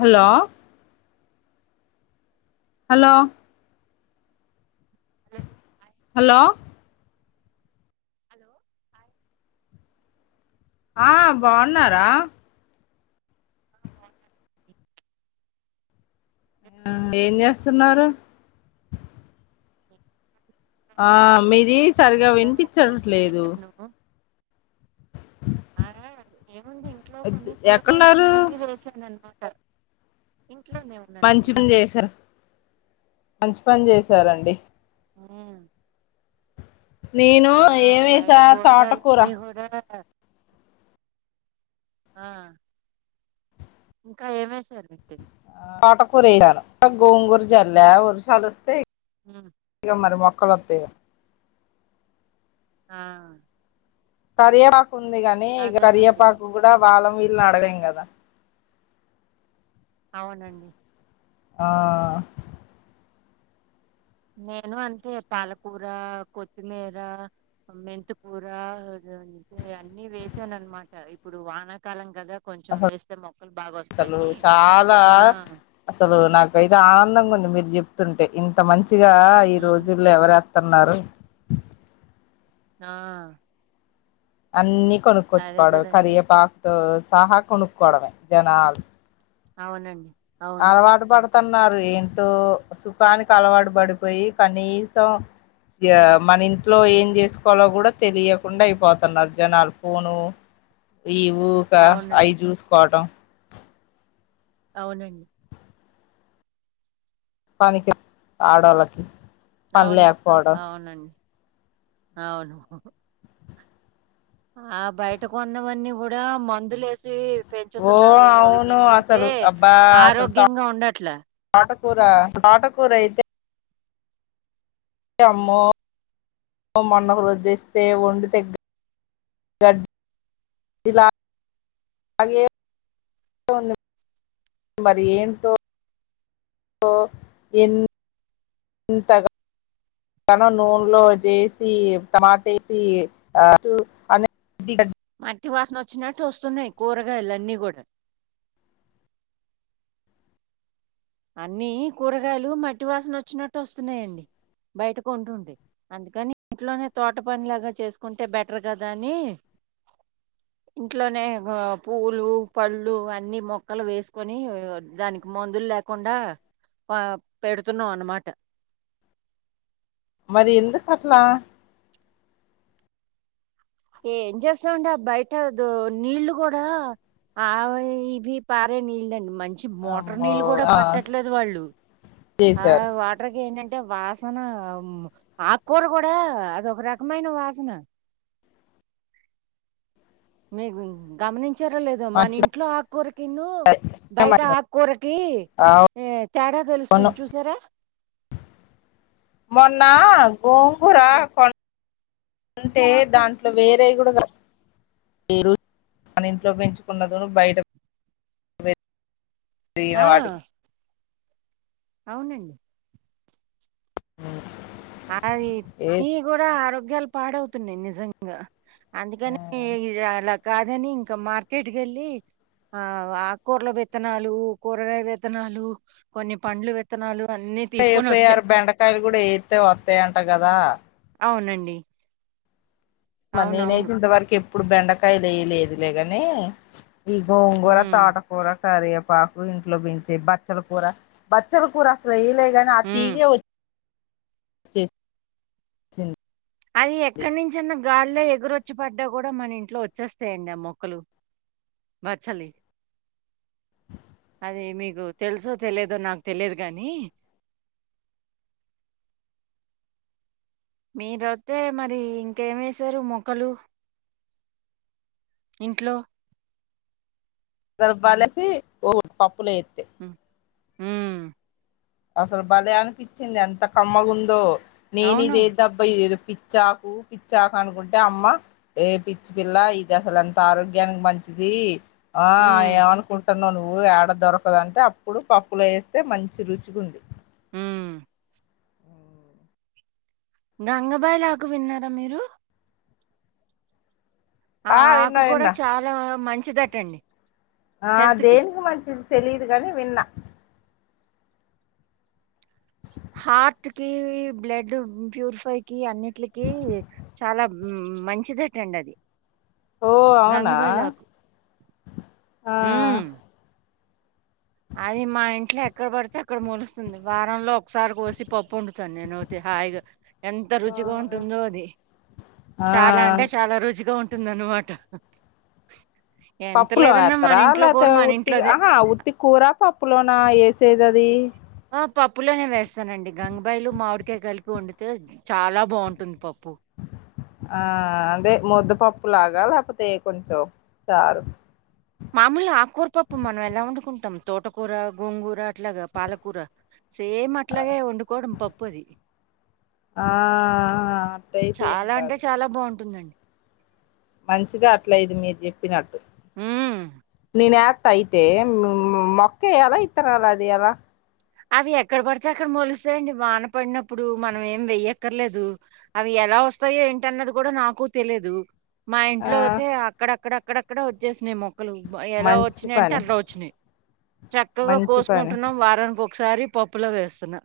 Hello. Hello. అదే. Hello. Hello. ఆహ్ hello బాగున్నారా. ఆ బాగున్నానండి ఇలా ఏం చేస్తున్నారు నేను ఆ ఇంట్లో మీది కొన్ని సరిగా కూరగాయ మొక్కలు అవి వినిపించట్లేదు వేసాను ఆ ఏముంది ఇంట్లో కొన్ని కూరగాయల ఎక్కడున్నారు ముక్కల అవి వేసింది అన్నమాట అ మంచి పని చేసారు మంచి పని చేసారండి ఉ నేను ఆ బయట ఏమేసా తోటకూర కూరగాయలన్నీ కూడా ఆ ఇంకా ఏమేం సర్ది తోటకుర ఏసాను గోంగూర జల్లా వర్షాలు వస్తే ఉమ్, తీర మరి మొక్కా లోత్తాయిగ ఆ కరియేపాకు ఉంది గాని అదేనండి కరియేపాకు కూడా బలం అడగలేం గద అవునండి ఆ నేను అంతే పాలకూర కొత్తిమీర మెంతికూర అందుకే అన్ని వేసాను అనమాట ఇప్పుడు వానాకాలం కదా కొంచెం వేస్తే మొక్కలు బాగ అసలు వస్తాయని చాలా ఆ అసలు నాక అయితే ఆనందంగా ఉంది మీరు జెప్ తుంటే ఇంత మంచిగా ఈ హ్మ్. రోజుల్లో ఎవరు వత్తున్నారు ఆ అన్ని అదే కొనుక్కోచ్చుకోడు కదండీ! కరియేపాకుతో సహా కొనుక్కోడమే జనాల్ అవునండి అవును. అలవాటు పడు న్నారు ఏంటో సుఖానికి అలవాటు పడిపోయి కనీసం మన ఇంట్లో ఏం చేసుకోవాలో కూడా తెలియకుండా అయిపోతున్నారు జనాలు ఫోను ఈ ఊకా అవునండి. అయి చూసుకోవటం అవునండి పనికి ఆడోళ్ళకి పని అవును లేకపోవడం అవునన్ అవును ఆ బయటకొన్నవన్నీ కూడా మందులేస్తే ఓ పెంచుతున్నారు అవి అవును తింటుంటే అసలు అబ్బా ఆరోగ్యంగా ఉండట్లా కూర తోట కూర అయితే అమ్మో మొన్న ద్దిస్తే వండి తగ్గ గ ఇల ఇలాగే మరి ఏంటో స ఇన్ ఇంతగా నం నూనెలో జేసి టమాట వేసి ఆ అ దిగడ్ అట్టి వాసన వచ్చినట్టు వస్తున్నాయి కూరగాయలు అన్నీ కూడా అన్ని కూరగాయలు మట్టి వాసన వచ్చినట్టు వస్తున్నాయండి బయటకు కొంటుండే అందుకని ఇంట్లోనే తోట పనిలాగా చేసుకుంటే బెటర్ కదా అని ఇంట్లోనే బ పూలు పళ్ళు అన్నిీ మొక్కలు వేసుకొని దానికి మందులు లేక కుండా పెడుతున్నాం అన్నమాట మరి ఎందుకు అట్లా ఏ ఏం చేస్తామండి ఆ బయట నీళ్లు కూడా ఆవ్ ఇవి పారే నీళ్ళండి మంచి [unintelligible] మోటార్ అమ్మో నీళ్ళ కూడా ఆ పట్టట్లేదు వాళ్ళు ఆ చేశారు వాటర్ కి ఏంటంటే అంటే వాసన ఉమ్ ఆకూర గుడా అది ఒక రకమైన వాసన మీకు గమని చేరలేదు మన మంచి ఇంట్లో ఆకురకిన్ను పనే బయట మంచి పనే ఆకురకి మొన్న మొన్నా గోంగుర కొ అంటే దాంట్లో వేరేగుడుగా ఏరు మ ఇంట్లో పెంచుకున్నందు బయట సిన ఆ వాటికి అవునండి అది ఏ నీ గుడా ఆరోగ్యాలు పాడవుతున్నాయి నిజంగా అందుకని [unintelligible] అలా కాదని ఇంకా మార్కెట్కి వెళ్ళి ఆవు ఆకూరల విత్తనాలు కూరగాయ విత్తనాలు కొన్ని పండ్లు విత్తనాలు అన్నీ తీసుకొని పోయ వచ్చా ఆారు బెండకాయలు కూడా ఏత్తే వత్తాయంట గదా అవునండి మరి అవునవును నేనైతే ఇంతవరకు ఎప్పుడు బెండకాయలు్య లేదు లే గాని ఈ గోంగూర ఉమ్, తోటకర ారు పాకు ఇంట్లో పెంచిే బచ్చల కూర బచ్చల కూర అసలు ఎయలే కాని ఆ ఉమ్. తీిగే వచ్చింది అది ఎక్కడి నుంచిన్న [unintelligible] ఎగురొచ్చి పడ్డా కూడా మన ఇంట్లో వచ్చేస్తాయండి ఆ మొక్కలు బచ్ చాలీ. [inaudible] ఎ మీకు తెలుసో తెలియదో నాకు తెలియదు గానీ. మీరు వస్తే మరి ఇంకే మేసారు మొక్కలు. ఇంట్లో. రబాలసి ఓ పప్పులో ఎత్తే. హ్మ్. హ్మ్. అసలు భలే అనిపించింది ఎంత కమ్మగా ఉందో నేను అవును. ఇదేది అబ్బా ఏదో. పిచ్చాకు పిచ్చాకు అనుకుంటే అమ్మ ఏ పిచ్చి పిల్ల ఇది అసలు ఎంత ఆరోగ్యానికి మంచి. ఇది. ఆ హ్మ్. ఏమనుకుంటున్నావు నువ్వు ఏడ దొరకదంటే అప్పుడు పప్పులో వేస్తే మంచి రుచి. గుంది. హ్మ్. గంగబాయిలు ఆకు విన్నారా మీరు. ఆ ఆకు విన్నా కూడా విన్నా చాలా మంచిదట్టండి. ఆ దేనికి మంచిది తెలిదు గని విన్నా. హార్ట్ కి బ్లడ్ ప్యూరిఫై కి అన్నిటికి చాలా. ఉమ్ మంచిదట్ట అండి అది. ఓ అవునా గంగబాయిలు ఆకు ఆ హ్మ్. అది మా ఇంట్లో ఎక్కడ పడితే అక్కడ మొలుస్తుంది వారంలో. ఒకసారి కోసి పప్పు వండుతాను నేనోతి హాయిగా ఎంత రుచిగా ఉంటుందో అది ఆ చాలా అంటే చాలా రుచిగా ఉంటుంది అన్నమాట పప్పులో ఎత్ర లేతే మన ఉత్తి ఇంట్లోదే. ఆహా ఉత్తి కూర పప్పులోనా ఎసేదది ఆ పప్పులోనే వేస్తానండి గంగబాయిలు మామిడికాయ కలిపి వండితే చాలా బాగుంటుంది పప్పు ఆ. ఆ అదే ముద్దపప్పు లాగా లేకపోతే కొంచం చారు మామూలుగ ఆకూర పప్పు మనం ఎలా వండుకుంటాం తోటకూర గోంగూర అట్లాగా పాలకూర సేమ్ అట్లాగే వండుకోవడం పప్పు అది ఆ అట్లయితే ఏం చాలా అంటే కాదు చాలా బాగుంటుందండి మంచిదే అట్లైది మీరు చెప్పినట్టు హ్మ్ నేనే ఎత్త అయితే మొ మొక్కయ్యాల ఇత్తనాల అది ఎయలా అవి ఎక్కడ పడితే అక్కడ మొలుస్తాయిడి వాన పడినప్పుడు మనం ఏం వేయ్యక్కర్ లేదు అవి ఎలా వస్తాయో ఏంటన్నది కూడా నాకు తెలిదు మా ఆ ఇంట్లో అయితే అక్కడ అక్కడ అక్కడ అక్కడ వచ్చేసినేమో మొక్కలు ఎలా మంచి వచ్చినాయి అంటే పని అట్లా వచ్చినాయి చక్కగా మంచి పని కోసుకుంటున్నాం వారానికొ కసారి పప్పులో వేస్తున్నా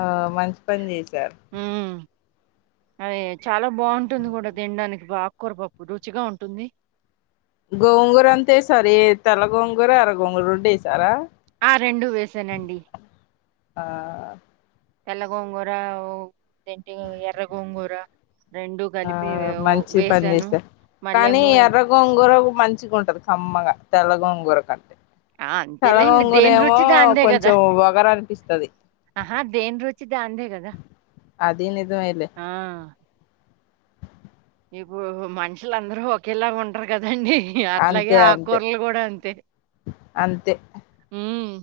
ఆ మంచి పని చేసారు అదే చాలా బాగుంటుంది కూడా తినడానికి ఆకూరపప్పు రుచిగా ఉంటుంది. గోంగూర అంతా వేసారు తెల్ల గోంగూర ఎర్ర గోంగూర రొండేసారా ఆ రెండు వేసానండి ఆ తెల్ల గోంగూర జంటి ఎర్ర గోంగూర ఆ కలిపి వే- ఓ మంచి పని వేశాను. చేసా కానీ మళ్ళేమో ఎర్రగోంగోర మంచిగుంటాది కమ్మగా తెల్లగొంగూర కంటే ఆ! తెల్ల అంతేలేండి. గోంగూర దేని ఏమో రుచి కొంచం వగరు అనిపిస్తాది ఆహా దేన్ రుచి దనీదే కదా. అది నిజమే లే ఇప్పుడు మనుషులు అందరూ ఒకేలాగా ఉండరు కదాండి అట్లాగే అంతే అంతే ఆకూరలు కూడా అంతే అంతే ఉమ్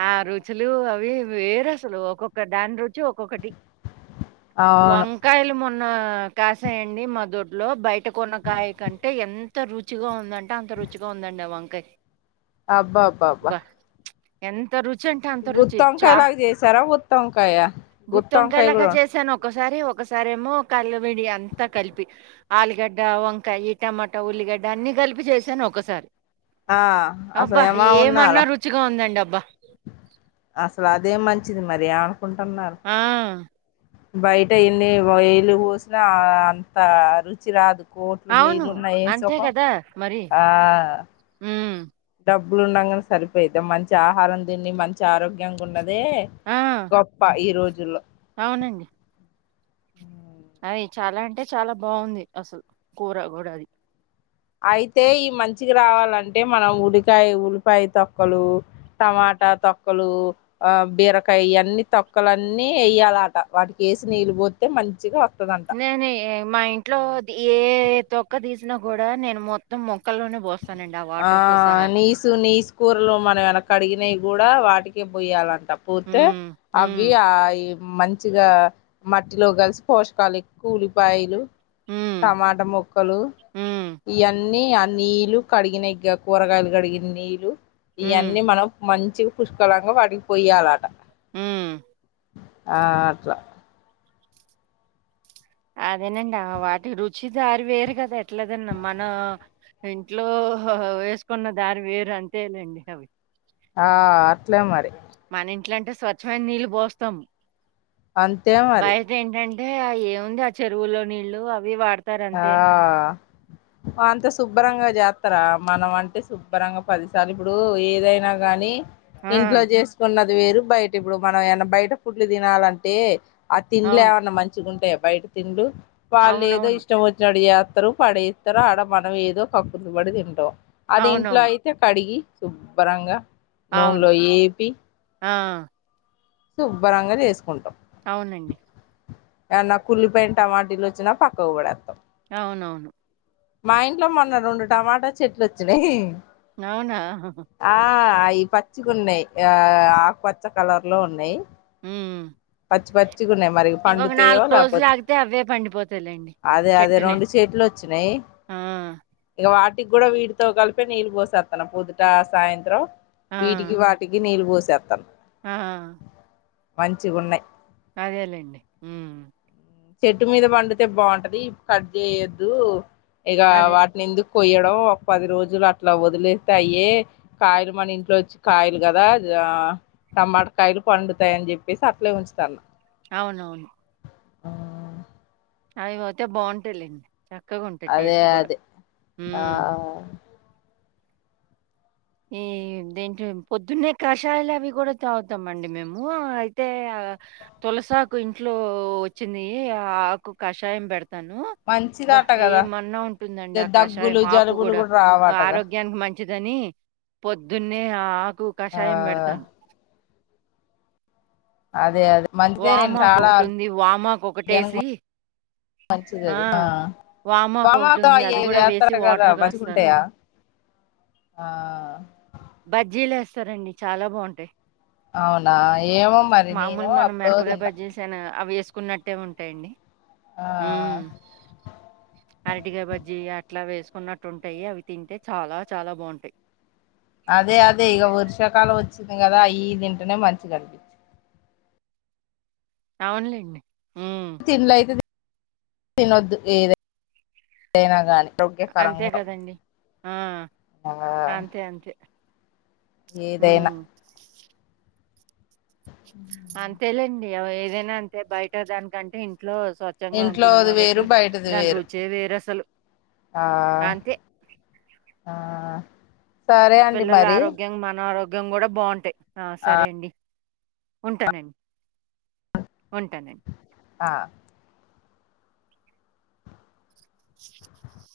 ఆ రుచులు అవి వేరసలు ఒక్కొక్క దాని రు ఒక్కొక్కటి అవును వంకాయలు మొ న్న కాసాయండి మా దొడ్లో బయట కొన్నకాయ కంటే ఎంత రుచిగా ఉందంటే అంత రుచిగా ఉందండి అ వంకయ్ అబ్బా బ్బా బ్బా అంత రుచి అంటే అంత రుచి చా లాగా చేసారా గుత్తొంకాయ గుత్తొంకాయ గుత్తివంకాయలక్క కూడా చేశాను ఒక ఒకసారి ఒకసారి ఏమో కల్లపిడి అంతా కలిపి ఆలుగడ్డ వంకాయి టమాటా ఉల్లిగ డ్డ అన్ని కలిపి చేశాను ఒకసారి ఆ అసలు అబ్బా ఏమా ఉండాల ఏమన్నా రుచిగా ఉందండి అ అసలు అదే మంచిది మరియా ఆ బయట ఎన్ని వేయిలు పోసినా అంత రుచి రాదు కోట్లు అవును వేయిలున్నా ఎం అంతే సుఖం కదా మరి ఆ ఉమ్, డబ్బులు ఉండంగాని సరిపోయిద్ద మంచి ఆహారం తిండి మంచి ఆరోగ్యంగా ఉండ అదే ఆ గొప్ప ఈ రోజుల్లో అవునండి ఉ అది చాలా అంటే చాలా బాగుంది అసలు కూర కూడా అది అయితే ఈ మంచికి రావాలంటే మనం ఉల్లికాయ ఉల్లిపాయ తొక్కలు టమ తొక్కలు ఆ బీరకాయ ఇయన్ని తొక్కలన్నీ వేయాల ఆట వాటికేసి నీళ్ళు పోతే మంచిగా వస్తుందంట నేను మా ఇంట్లో ఏ తొక్క తీసినా కూడా నేను మొత్తం మొ ఆ నీసు నీసు కూరలు మనం వెనకి అడిగినవి కూడా వాటికే పోయ్యాలంట పొత్తే ఉమ్, అవి ఉమ్, ఆ మంచిగా మట్టిలో కలిసి పోషకాలు ఎక్కు ఉల్లిపాయలు ఉమ్, టమాట మొక్కలు ఉమ్, ఇయన్నీ అన్ని నీల్లు కడిగిన కూరగాయలు కడిగిన నీళ్లు ఉమ్, ఇయన్నీ మనం మంచి పుష్కలంగా వాడిగిపోయ్యాల ఆట ఉమ్ ఆ అట్ల అదేనండి వాటి రుచి దారి వేరు కదా ఎట్లదన్న మన ఇంట్లో వేసుకున్న దారి వేరు అంతేలేండి అవి ఆ అట్లే మరి మన ఇంట్లో అంటే స్వచ్ఛమైన నీళ్ళు పోస్తాం అంతే మరి అంటే ఆ ఏముంది ఆ చెరువులో నీల్లు అవి వాడు ఆ అంత శుభ్రంగా జాత స్తరా మనం అంటే శుభ్రంగా పదిసార్లు ఇప్పుడు ఏదైనా కానీ ఆ! ఇంట్లో చేసుకున్నది వేరు బయట ఇప్పుడు మనం ఏమన్నా బయట పుడ్లు తినాలంటే ఆ తిండ్లు అవును. ఏమన్నా మంచిగ ఉంటాయా బయట తిండ్లు వాళ్ళు ఏదో అవునవును. ఇష్ నడి చేస్తారు పడేస్తారు ఆడ మనం ఏదో కక్కుర్తి పడి తింటాం అది ఇంట్లో అవునవును. అయితే కడిగి శుభ్రంగా అవును. నూనెలో ఏపి ఆ శుభ్రంగా చేసుకుంటాం అవునండి ఏన్న కుళ్లిపోయిన టమాటిలు వచ్చినా పక్కగు పడేస్తాం అవునవును మా ఇంట్లో మొన్న రెండు టమాటా చెట్లు వచ్చినాయి అవునా ఈ పచ్చిగ ఉన్నాయి ఆ ఆకుపచ్చ కలర్లో ఉన్నాయి హ్మ్. పచ్చి పచ్చిగున్నాయి మరి ఇంకొక పండుతయో లేకపోతే రోజులాగితే అవే పండిపోతాయిలెండి. అదే అదే చెట్టునే. రెండు చేట్లు వచ్చినాయి ఆ ఇగా వా వాటికి కూడ వీటితో కలిపే నీళ్ళు పోసేస్తను పొద్దుటా సాయంత్రం ఆ! వీటికి వాటికి నీళ్ళు పోస ఆ మంచిగున్నయ్ అదేలేండి మ్ చేట్టు మీద పండితే బాగుంటది కట్ చేయొద్దు ఇగా అదే. వాటిని ఎందు కొయ్యడం ఒక పది రోజులు అట్లా వదిలేస్తే అయ్యే కాయలు మన ఇంట్లో వచ్చి కాయలు కదా గా టమాటకాయలు పండుతాయని చెప్పేసి అట్లే ఉంచుతాన్న అవునవును ఉ అవి పోతే బాగుంటది లేండి అదే అదే ఆ హ్మ్. ఈ దేట్ పొద్దున్నే కషాయాలు అవి కూడ తాగుతామండి మేము అయితే తులసాకు ఇంట్లో వచ్చింది ఆ ఆకు కషాయం పెడ్ తను బ్బా మంచిదట కదా ఏమన్నా ఉంటుందండి ఆకషాయం దగ్గులు ఆకు జలుబులు కూడ కూడా రావటగా ఆరోగ్యానికి మం మంచిదని పొద్దున్నే ఆ ఆకు ఆ కషాయం పెడతాను అదే అదే మంచిదే లెండి చాల వామాకొకటుంది. వామాకొకటేసి మంచిదది ఆ వామాకు వామాకొకటుంది. అది గూడా వేసి యాత్సరంట కదా వాటర్ గాస్తాను. మంచిగుంటాయా ఆ బజ్జీలు ఎస్తారండి చాలా బాగుంటాయ్ అవునా ఏమో మరి మామూల్ నేను మన అప్పుడో మిరపగాయ తిన్నా బజ్జి ఎసానుగా అవి వేస్ కున్నట్టే ఉంటాయండి ఆ మ్ అరటిగాయ బజ్జీ ఇంట్లా వేసుకున్నట్టుంటాయి అవి తింటే చాలా చాలా బాగుంటాయ్ అదే అదే ఇగా వర్షాకాలం వచ్చింది కదా అ ఈ తింటనే మంచి గనిపిచ్చి అవునులేండి మ్ తిండ్లు అయితే తినొద్దు ఏదె దైనా గానీ అంతే ఆరోగ్యకరంగా కదండీ. ఆ! ఆ ఏదైనా ఉమ్ అంతేలేండి ఏదైనా అంతే బయట దానికంటే ఇ ఇంట్లో స్వచ్ఛంగా ఉంటుంది ఇంట్లోది వేరు కాబట్టి బయటది దాని వేరు రుచే వేరసలు ఆ అంతే. ఆ సరే అండి పిల్లల మరి ఆరోగ్యం మన ఆరోగ్యం గూడ బాగుంటాయి ఆ సరే అండి ఉంటానండి ఉంటాన ఆ అ [inaudible]